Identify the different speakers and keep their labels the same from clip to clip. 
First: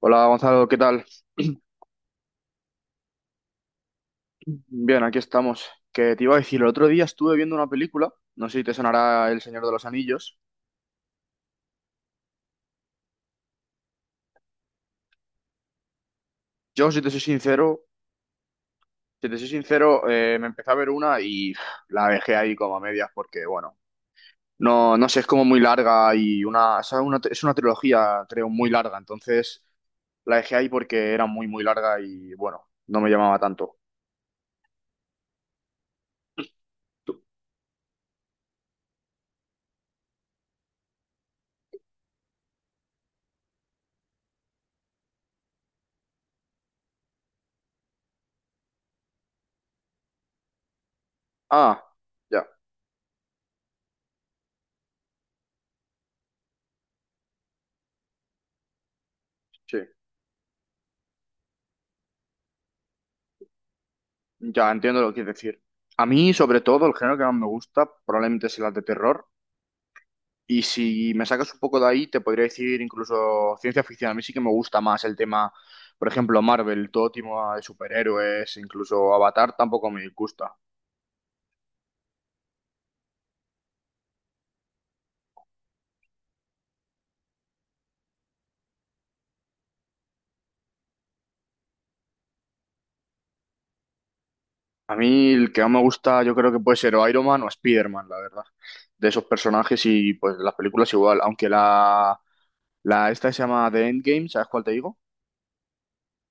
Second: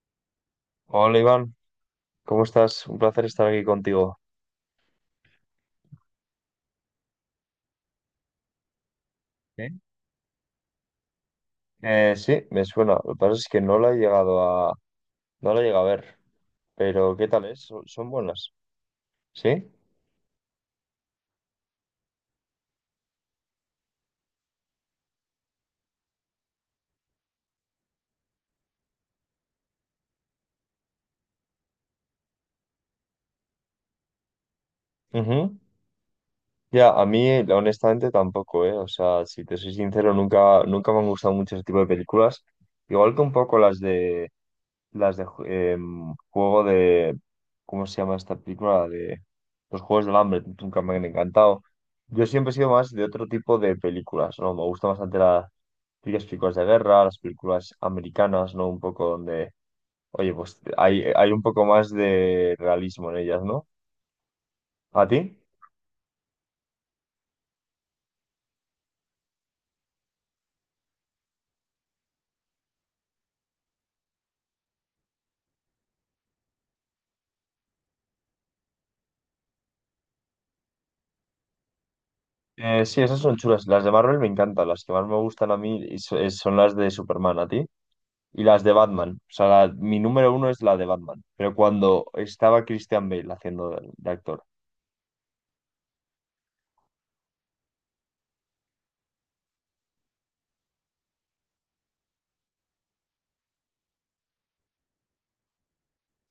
Speaker 1: Hola Gonzalo, ¿qué tal?
Speaker 2: Hola Iván, ¿cómo estás? Un placer estar aquí contigo.
Speaker 1: Bien, aquí estamos. Que te iba a decir, el otro día estuve viendo una película, no sé si te sonará El Señor
Speaker 2: ¿Eh?
Speaker 1: de los Anillos.
Speaker 2: Sí, me suena. Lo que pasa es que no la he llegado a, no la he llegado a ver,
Speaker 1: Yo, si te
Speaker 2: pero
Speaker 1: soy
Speaker 2: ¿qué tal es? ¿Son
Speaker 1: sincero,
Speaker 2: son buenas?
Speaker 1: si te soy
Speaker 2: ¿Sí?
Speaker 1: sincero, me empecé a ver una y la dejé ahí como a medias porque, bueno, no, no sé, es como muy larga y es una trilogía, creo, muy larga. Entonces la dejé ahí porque era muy, muy larga y, bueno, no me llamaba tanto.
Speaker 2: Ujú. Ya, a
Speaker 1: Tú-
Speaker 2: mí honestamente tampoco, ¿eh? O sea, si te soy sincero, nunca, nunca me han gustado mucho ese tipo de películas. Igual que un poco las de juego de ¿cómo se llama esta película? La de los Juegos del Hambre, nunca me han encantado.
Speaker 1: Ah,
Speaker 2: Yo
Speaker 1: ya,
Speaker 2: siempre he sido más de otro tipo de películas, ¿no? Me gustan bastante las películas de guerra, las películas americanas, ¿no? Un poco donde,
Speaker 1: sí.
Speaker 2: oye, pues hay un poco más de realismo en ellas, ¿no?
Speaker 1: Ya entiendo
Speaker 2: ¿A
Speaker 1: lo que
Speaker 2: ti?
Speaker 1: quieres decir. A mí, sobre todo, el género que más me gusta probablemente es el de terror. Y si me sacas un poco de ahí, te podría decir incluso ciencia ficción. A mí sí que me gusta más el tema, por ejemplo, Marvel, todo tipo de superhéroes, incluso Avatar tampoco me gusta.
Speaker 2: Sí, esas son chulas. Las de Marvel me encantan. Las que más me gustan a mí son las de Superman, ¿a ti? Y las de Batman. O sea, mi número uno es la de Batman. Pero cuando estaba Christian Bale haciendo de actor.
Speaker 1: A mí el que más me gusta, yo creo que puede ser o Iron Man o Spider-Man, la verdad. De esos personajes y pues las películas igual. Aunque la esta que se llama The Endgame, ¿sabes cuál te digo?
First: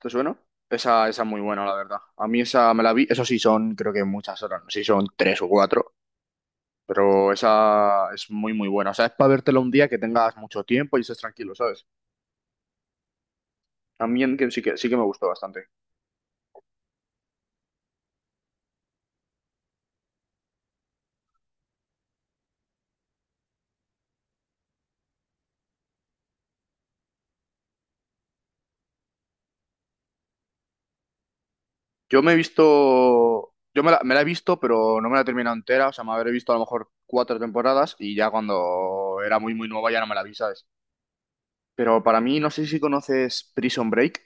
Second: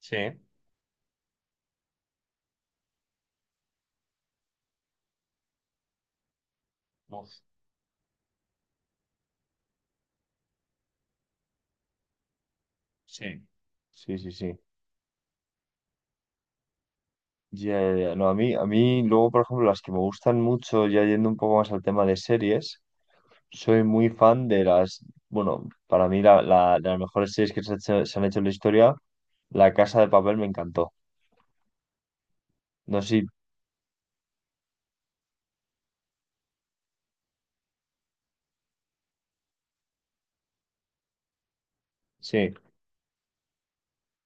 Speaker 1: ¿Te
Speaker 2: Sí,
Speaker 1: suena? Esa es muy buena, la verdad. A mí esa me la vi, eso sí son, creo que muchas horas, no sé si son tres o cuatro, pero
Speaker 2: uf,
Speaker 1: esa es muy, muy buena. O sea, es para vértela un día que tengas mucho tiempo y estés tranquilo, ¿sabes?
Speaker 2: sí.
Speaker 1: A
Speaker 2: Sí,
Speaker 1: mí
Speaker 2: sí,
Speaker 1: en que
Speaker 2: sí.
Speaker 1: sí que me gustó bastante.
Speaker 2: Ya, ya, ya. No, a mí, luego, por ejemplo, las que me gustan mucho, ya yendo un poco más al tema de series, soy muy fan de bueno, para mí de las mejores series que se han hecho en la historia, La Casa de Papel me encantó.
Speaker 1: Yo me he visto,
Speaker 2: No sé, si-
Speaker 1: yo me la he visto, pero no me la he terminado entera, o sea, me habré visto a lo mejor cuatro temporadas y ya cuando era muy, muy nueva ya no me la vi, ¿sabes? Pero para mí, no
Speaker 2: sí.
Speaker 1: sé si conoces Prison Break.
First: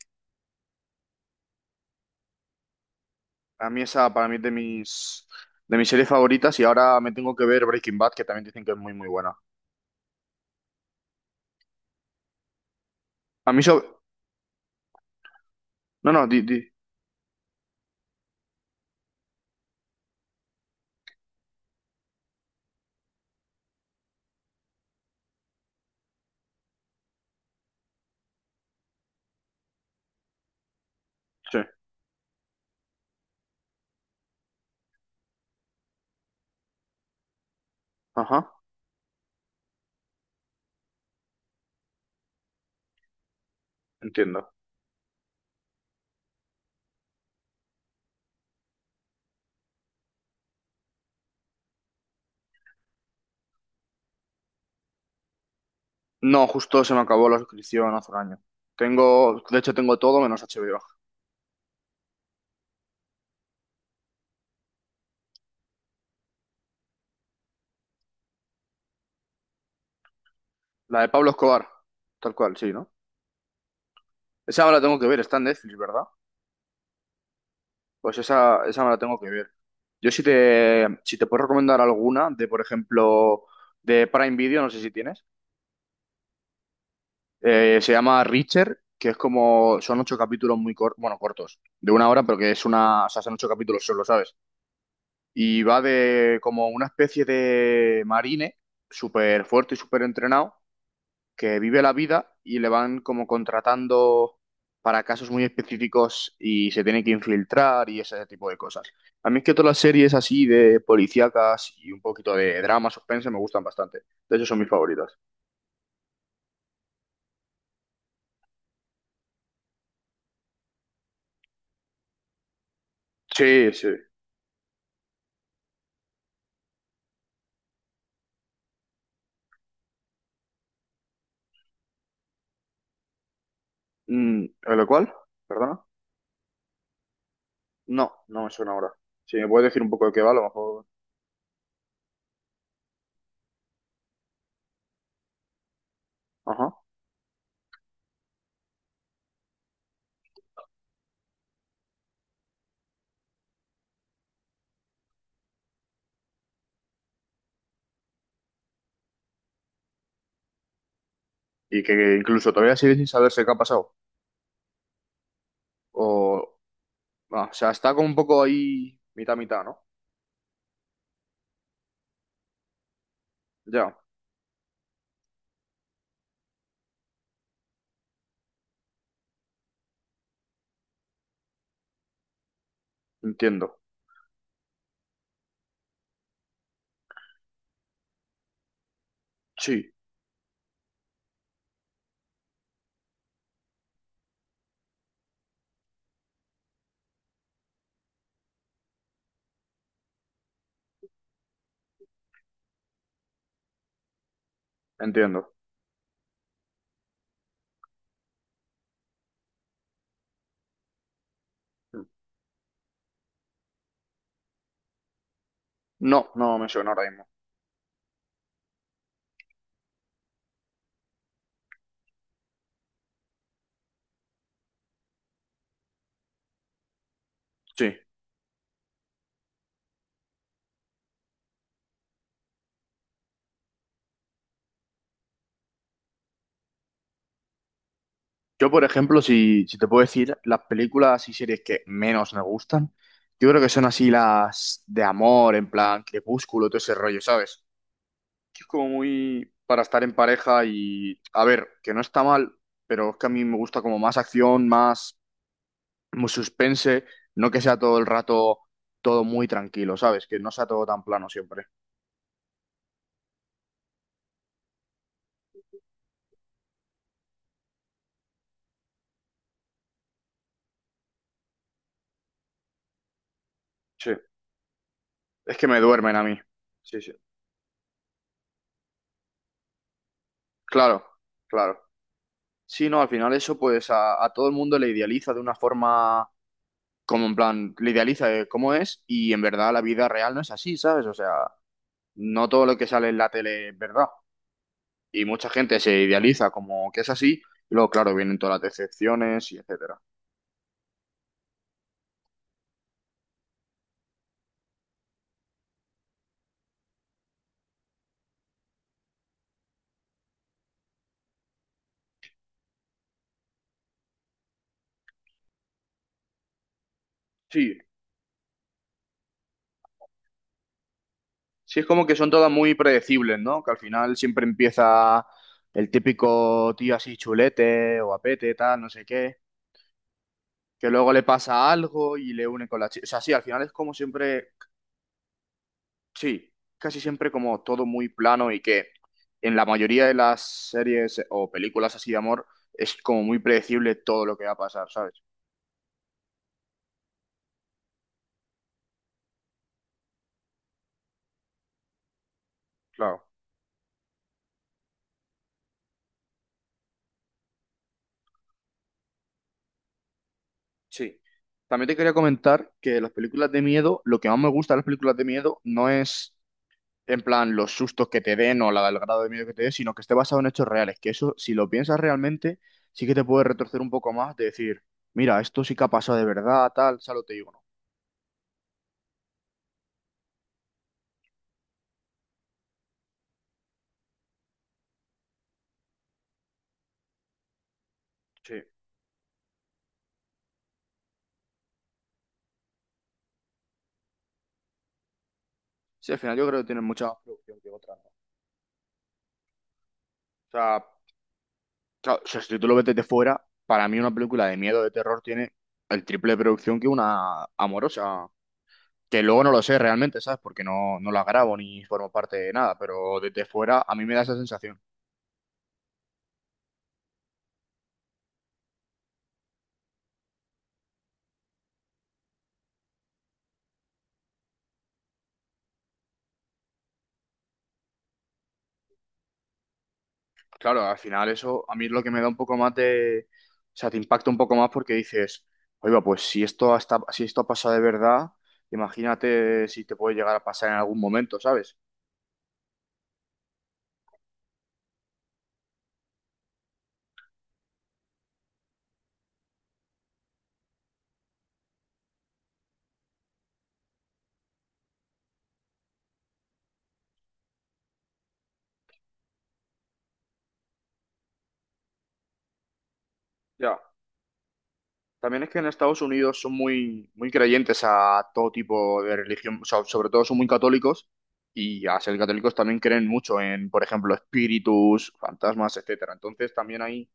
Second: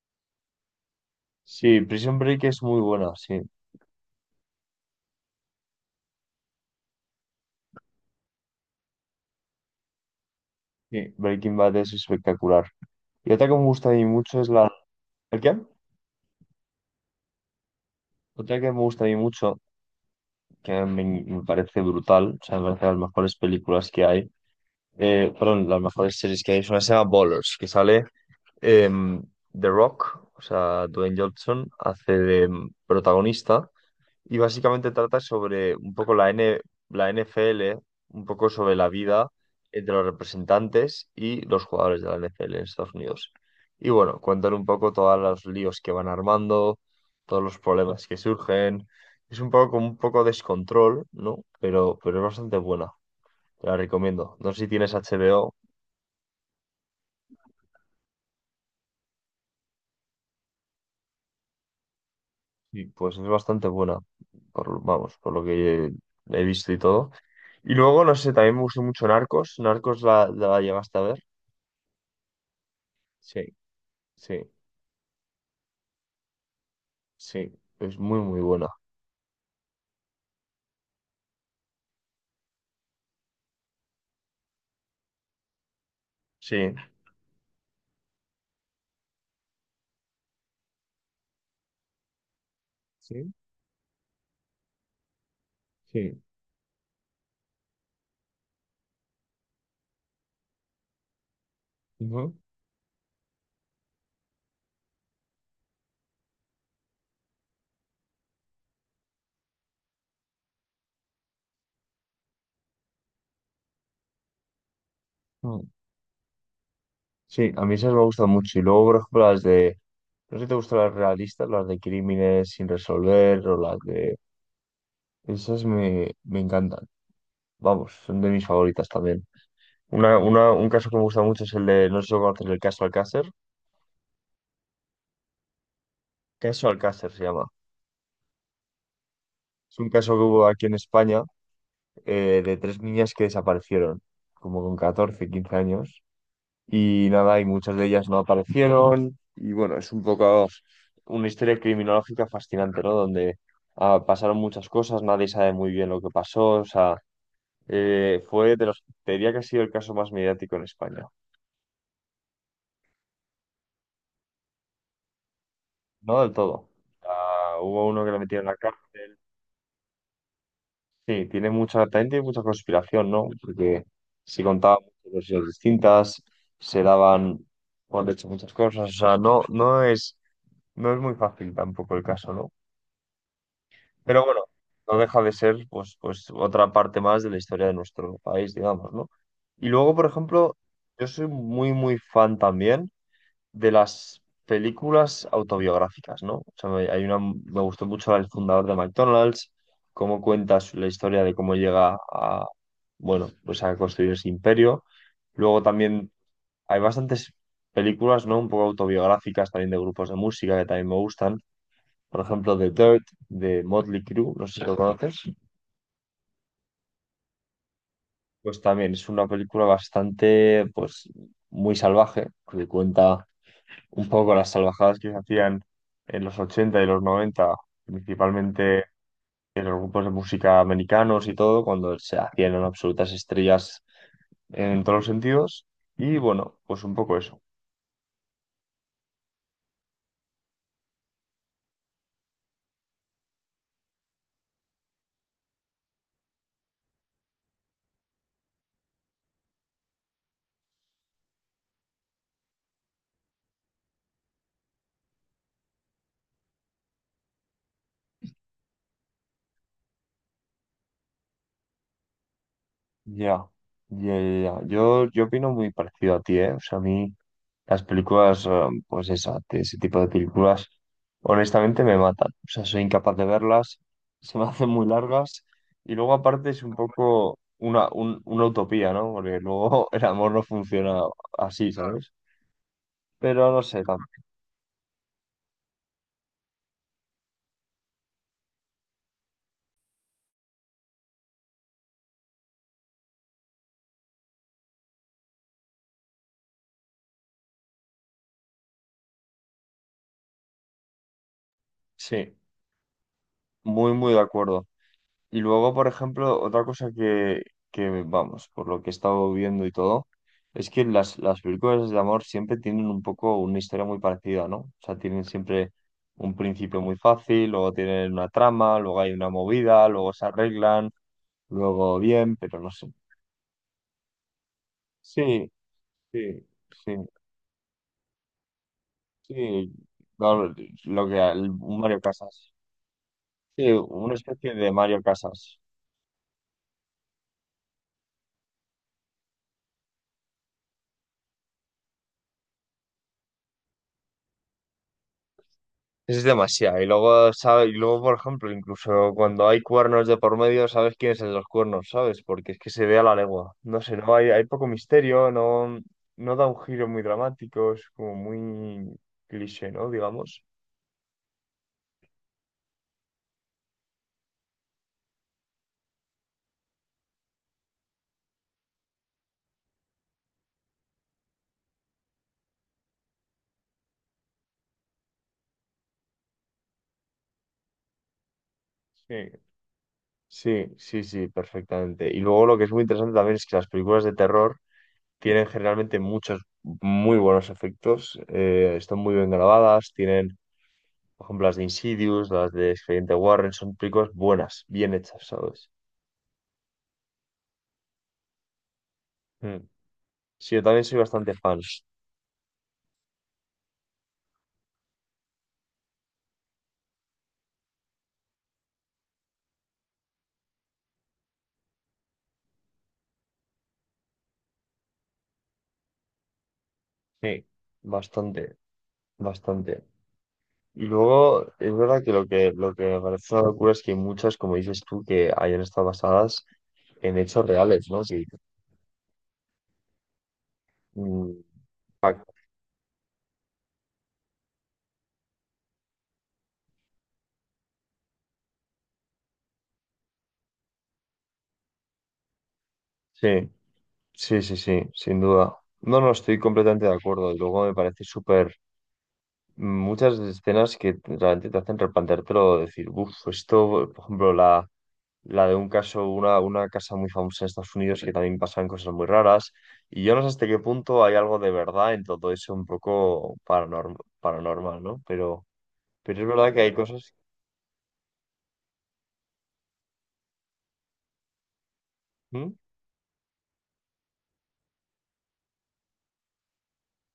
Speaker 2: Sí, Prison Break es muy buena, sí.
Speaker 1: A mí esa, para mí es de mis series favoritas y ahora me tengo que ver Breaking Bad, que también dicen que es muy, muy buena.
Speaker 2: Sí, Breaking Bad es espectacular. Y otra
Speaker 1: A
Speaker 2: que
Speaker 1: mí
Speaker 2: me
Speaker 1: sobre...
Speaker 2: gusta a mí mucho es la... ¿El qué?
Speaker 1: No, no, di, di.
Speaker 2: Otra que me gusta a mí mucho, me parece brutal, o sea, me parece de las mejores películas que hay, perdón, las mejores series que hay, es una que se llama Ballers, que sale em, The Rock, o sea, Dwayne
Speaker 1: Sí.
Speaker 2: Johnson, hace de protagonista. Y básicamente trata sobre un poco la NFL, un
Speaker 1: Ajá,
Speaker 2: poco sobre la vida entre los representantes y los jugadores de la NFL en Estados Unidos. Y bueno,
Speaker 1: entiendo.
Speaker 2: cuentan un poco todos los líos que van armando, todos los problemas que surgen. Es un poco como un poco descontrol, ¿no? Pero es bastante buena. Te la recomiendo. No sé si tienes HBO,
Speaker 1: No, justo se me acabó la suscripción hace un año. Tengo, de hecho tengo todo menos HBO.
Speaker 2: y pues es bastante buena. Por, vamos, por lo que he visto y todo. Y luego, no sé, también me gustó mucho Narcos. Narcos la llegaste
Speaker 1: La
Speaker 2: a
Speaker 1: de
Speaker 2: ver.
Speaker 1: Pablo Escobar, tal cual, sí, ¿no?
Speaker 2: Sí, sí,
Speaker 1: Esa me la tengo que ver, está en Netflix, ¿verdad?
Speaker 2: sí. Es
Speaker 1: Pues
Speaker 2: muy, muy
Speaker 1: esa,
Speaker 2: buena.
Speaker 1: esa me la tengo que ver. Yo si te puedo recomendar alguna de, por ejemplo, de Prime Video, no sé si tienes.
Speaker 2: Sí,
Speaker 1: Se llama Reacher, que es como, son ocho capítulos muy cortos, bueno, cortos, de una hora, pero que es una, o sea,
Speaker 2: sí,
Speaker 1: son ocho capítulos solo, ¿sabes? Y va
Speaker 2: sí.
Speaker 1: de como una especie de marine, súper fuerte y súper entrenado, que vive la vida
Speaker 2: Ujú.
Speaker 1: y le van como contratando para casos muy específicos y se tiene que infiltrar y ese tipo de cosas. A mí es que todas las series así de policíacas y un poquito de drama, suspense, me gustan bastante. De hecho, son mis favoritas.
Speaker 2: Mm, sí, a mí esas me gustan mucho. Y luego, por ejemplo, las de. No sé si te gustan las realistas, las de crímenes sin resolver
Speaker 1: Sí,
Speaker 2: o las
Speaker 1: sí.
Speaker 2: de. Esas me encantan. Vamos, son de mis favoritas también. Un caso que me gusta mucho es el de. No sé si lo conoces, el caso Alcácer.
Speaker 1: ¿Lo cual? ¿Perdona?
Speaker 2: Caso Alcácer se llama.
Speaker 1: No, no me suena ahora. Si me puedes
Speaker 2: Es
Speaker 1: decir
Speaker 2: un
Speaker 1: un poco de
Speaker 2: caso
Speaker 1: qué
Speaker 2: que
Speaker 1: va, a lo
Speaker 2: hubo aquí en
Speaker 1: mejor.
Speaker 2: España de tres niñas que desaparecieron, como con 14 15 años.
Speaker 1: Ajá.
Speaker 2: Y nada, y muchas de ellas no aparecieron. Y bueno, es un poco una historia criminológica fascinante, ¿no? Donde pasaron muchas cosas, nadie sabe muy bien lo que pasó, o sea, fue de los, te diría que ha sido el caso más mediático en España,
Speaker 1: Y que incluso todavía sigue sin saberse qué ha pasado.
Speaker 2: no del
Speaker 1: O.
Speaker 2: todo.
Speaker 1: Ah, o
Speaker 2: Ah,
Speaker 1: sea,
Speaker 2: hubo
Speaker 1: está
Speaker 2: uno
Speaker 1: como
Speaker 2: que
Speaker 1: un
Speaker 2: lo
Speaker 1: poco
Speaker 2: metieron en la
Speaker 1: ahí
Speaker 2: cárcel.
Speaker 1: mitad mitad, ¿no?
Speaker 2: Sí, tiene mucha, también tiene mucha conspiración, ¿no? Porque
Speaker 1: Ya,
Speaker 2: se contaban muchas versiones distintas, se daban por hecho muchas cosas, o sea, no es, no es muy fácil tampoco el caso, ¿no?
Speaker 1: entiendo.
Speaker 2: Pero bueno, no deja de ser pues otra parte más de la historia de nuestro país, digamos, ¿no? Y
Speaker 1: Sí,
Speaker 2: luego, por ejemplo, yo soy muy, muy fan también de las películas autobiográficas, ¿no? O sea, hay una, me gustó mucho la del fundador de McDonald's, cómo cuenta la historia de cómo llega a, bueno, pues a construir ese imperio.
Speaker 1: entiendo.
Speaker 2: Luego también hay bastantes películas, ¿no? Un poco autobiográficas también de grupos de música que también me gustan, por ejemplo, The Dirt de Motley Crue, no sé si lo conoces,
Speaker 1: No, no me suena ahora mismo.
Speaker 2: pues también es una película bastante, pues, muy salvaje, que cuenta un poco las salvajadas que se hacían en los 80 y los 90
Speaker 1: Sí.
Speaker 2: principalmente en los grupos de música americanos y todo, cuando se hacían unas absolutas estrellas en todos los sentidos. Y bueno, pues un poco eso.
Speaker 1: Yo, por ejemplo, si te puedo decir las películas y series que menos me gustan, yo creo que son así las de amor, en plan Crepúsculo, todo ese rollo, ¿sabes? Es como muy para estar en pareja y, a ver, que no está mal, pero es que a mí me gusta como más acción, más, suspense, no que sea todo el rato todo muy tranquilo, ¿sabes? Que no sea todo tan plano siempre.
Speaker 2: Ya, ya, ya, ya. Yo opino muy parecido a ti, ¿eh? O sea, a mí las películas, pues esa, de ese tipo de películas, honestamente me matan. O sea, soy incapaz de verlas,
Speaker 1: Sí,
Speaker 2: se me hacen muy largas,
Speaker 1: es que me
Speaker 2: y luego
Speaker 1: duermen a mí.
Speaker 2: aparte es un
Speaker 1: Sí, sí.
Speaker 2: poco una utopía, ¿no? Porque luego el amor no funciona
Speaker 1: Claro,
Speaker 2: así,
Speaker 1: claro.
Speaker 2: ¿sabes?
Speaker 1: Sí, no, al final
Speaker 2: Pero
Speaker 1: eso
Speaker 2: no sé,
Speaker 1: pues a todo el mundo le idealiza de una forma como en plan, le idealiza de cómo es y en verdad la vida real no es así, ¿sabes? O sea, no todo lo que sale en la tele es verdad. Y mucha gente se idealiza como que es así, y luego, claro, vienen todas las decepciones y etcétera.
Speaker 2: sí, muy, muy de acuerdo. Y luego, por ejemplo, otra cosa que, vamos, por lo que he estado viendo y todo, es que las películas de amor siempre tienen un poco una historia muy parecida, ¿no? O sea, tienen siempre un principio muy fácil,
Speaker 1: Sí,
Speaker 2: luego tienen una trama, luego hay una movida, luego se arreglan,
Speaker 1: sí, es
Speaker 2: luego
Speaker 1: como que son
Speaker 2: bien,
Speaker 1: todas
Speaker 2: pero no
Speaker 1: muy
Speaker 2: sé.
Speaker 1: predecibles, ¿no? Que al final siempre empieza
Speaker 2: Sí,
Speaker 1: el
Speaker 2: sí,
Speaker 1: típico tío
Speaker 2: sí,
Speaker 1: así chulete o apete, tal, no sé qué,
Speaker 2: sí. No,
Speaker 1: que luego le pasa
Speaker 2: un Mario
Speaker 1: algo y le
Speaker 2: Casas.
Speaker 1: une con la chica. O sea, sí, al final
Speaker 2: Sí,
Speaker 1: es como
Speaker 2: una
Speaker 1: siempre,
Speaker 2: especie de Mario Casas.
Speaker 1: sí, casi siempre como todo muy plano y que en la mayoría de las series o películas así de amor es como muy predecible todo lo que va a pasar, ¿sabes?
Speaker 2: Es demasiado. Y luego, por ejemplo, incluso cuando hay cuernos de por medio, sabes quién es el de los cuernos, ¿sabes? Porque es que se ve a la
Speaker 1: Claro.
Speaker 2: legua. No sé, no hay, hay poco misterio, no da un giro muy dramático, es como muy cliché, ¿no? Digamos.
Speaker 1: Sí. También te quería comentar que las películas de miedo, lo que más me gusta de las películas de miedo no es en plan los sustos que te den o la, el grado de miedo que te den, sino que esté basado en hechos reales, que eso, si lo piensas realmente, sí que te puede retorcer un poco más de decir, mira, esto sí que ha pasado de verdad, tal, solo te digo, no.
Speaker 2: Sí. Sí, sí, sí, perfectamente. Y luego lo que es muy interesante también es que las películas de terror tienen generalmente muchos muy buenos efectos,
Speaker 1: Sí.
Speaker 2: están muy bien grabadas, tienen, por ejemplo, las de Insidious, las de Expediente Warren, son películas buenas, bien hechas, ¿sabes?
Speaker 1: Sí, al final yo creo que tienen mucha más producción que otras, ¿no?
Speaker 2: Mm.
Speaker 1: O
Speaker 2: Sí, yo también
Speaker 1: sea,
Speaker 2: soy bastante fan.
Speaker 1: claro, o sea, si tú lo ves desde fuera, para mí una película de miedo, de terror, tiene el triple de producción que una amorosa. Que luego no lo sé realmente, ¿sabes? Porque no, no las grabo ni formo parte de nada, pero desde fuera a mí me da esa sensación.
Speaker 2: Sí. Bastante, bastante. Y luego, es verdad que lo que me parece una locura es que hay muchas, como dices tú, que hayan estado basadas en hechos reales, ¿no? Sí,
Speaker 1: Claro, al final
Speaker 2: mm,
Speaker 1: eso a mí es lo que me
Speaker 2: pa-
Speaker 1: da un poco más de... O sea, te impacta un poco más porque dices, oiga, pues si esto, hasta, si esto ha pasado de verdad, imagínate si te puede llegar a pasar en algún momento, ¿sabes?
Speaker 2: sí, sí, sí, sí, sin duda. No, no, estoy completamente de acuerdo. Y luego me parece súper... Muchas escenas que realmente te hacen replanteártelo, decir, uff, esto, por ejemplo, la de un caso, una casa muy famosa en Estados Unidos que también pasan cosas muy raras. Y yo no sé hasta qué punto hay algo de verdad en todo eso un poco
Speaker 1: Ya.
Speaker 2: paranormal, ¿no?
Speaker 1: También es que en Estados
Speaker 2: Pero es
Speaker 1: Unidos son
Speaker 2: verdad que hay
Speaker 1: muy,
Speaker 2: cosas.
Speaker 1: muy creyentes a todo tipo de religión, o sea, sobre todo son muy católicos y a ser
Speaker 2: ¿Mm?
Speaker 1: católicos también creen mucho en, por ejemplo, espíritus, fantasmas, etcétera. Entonces también hay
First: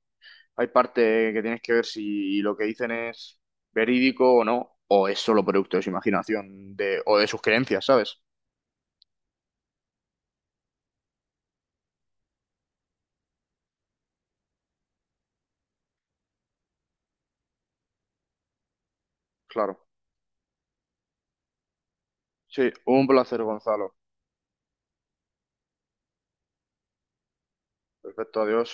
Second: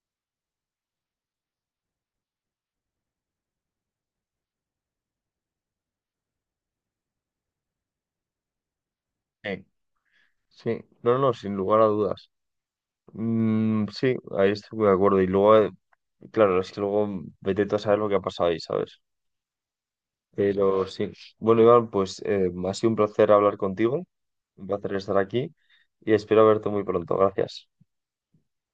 Speaker 1: Hay parte que tienes que ver si lo que dicen es verídico o no, o es solo producto de su imaginación de, o de sus creencias, ¿sabes?
Speaker 2: Eh, Sí, no, no, sin lugar a dudas. Mm, sí, ahí estoy muy de acuerdo. Y luego, claro, es que luego vete tú a saber lo que ha pasado ahí, ¿sabes?
Speaker 1: Claro.
Speaker 2: Pero sí. Bueno, Iván, pues
Speaker 1: Sí,
Speaker 2: ha sido un
Speaker 1: un
Speaker 2: placer
Speaker 1: placer,
Speaker 2: hablar
Speaker 1: Gonzalo.
Speaker 2: contigo, un placer estar aquí y espero verte muy pronto. Gracias.
Speaker 1: Perfecto, adiós.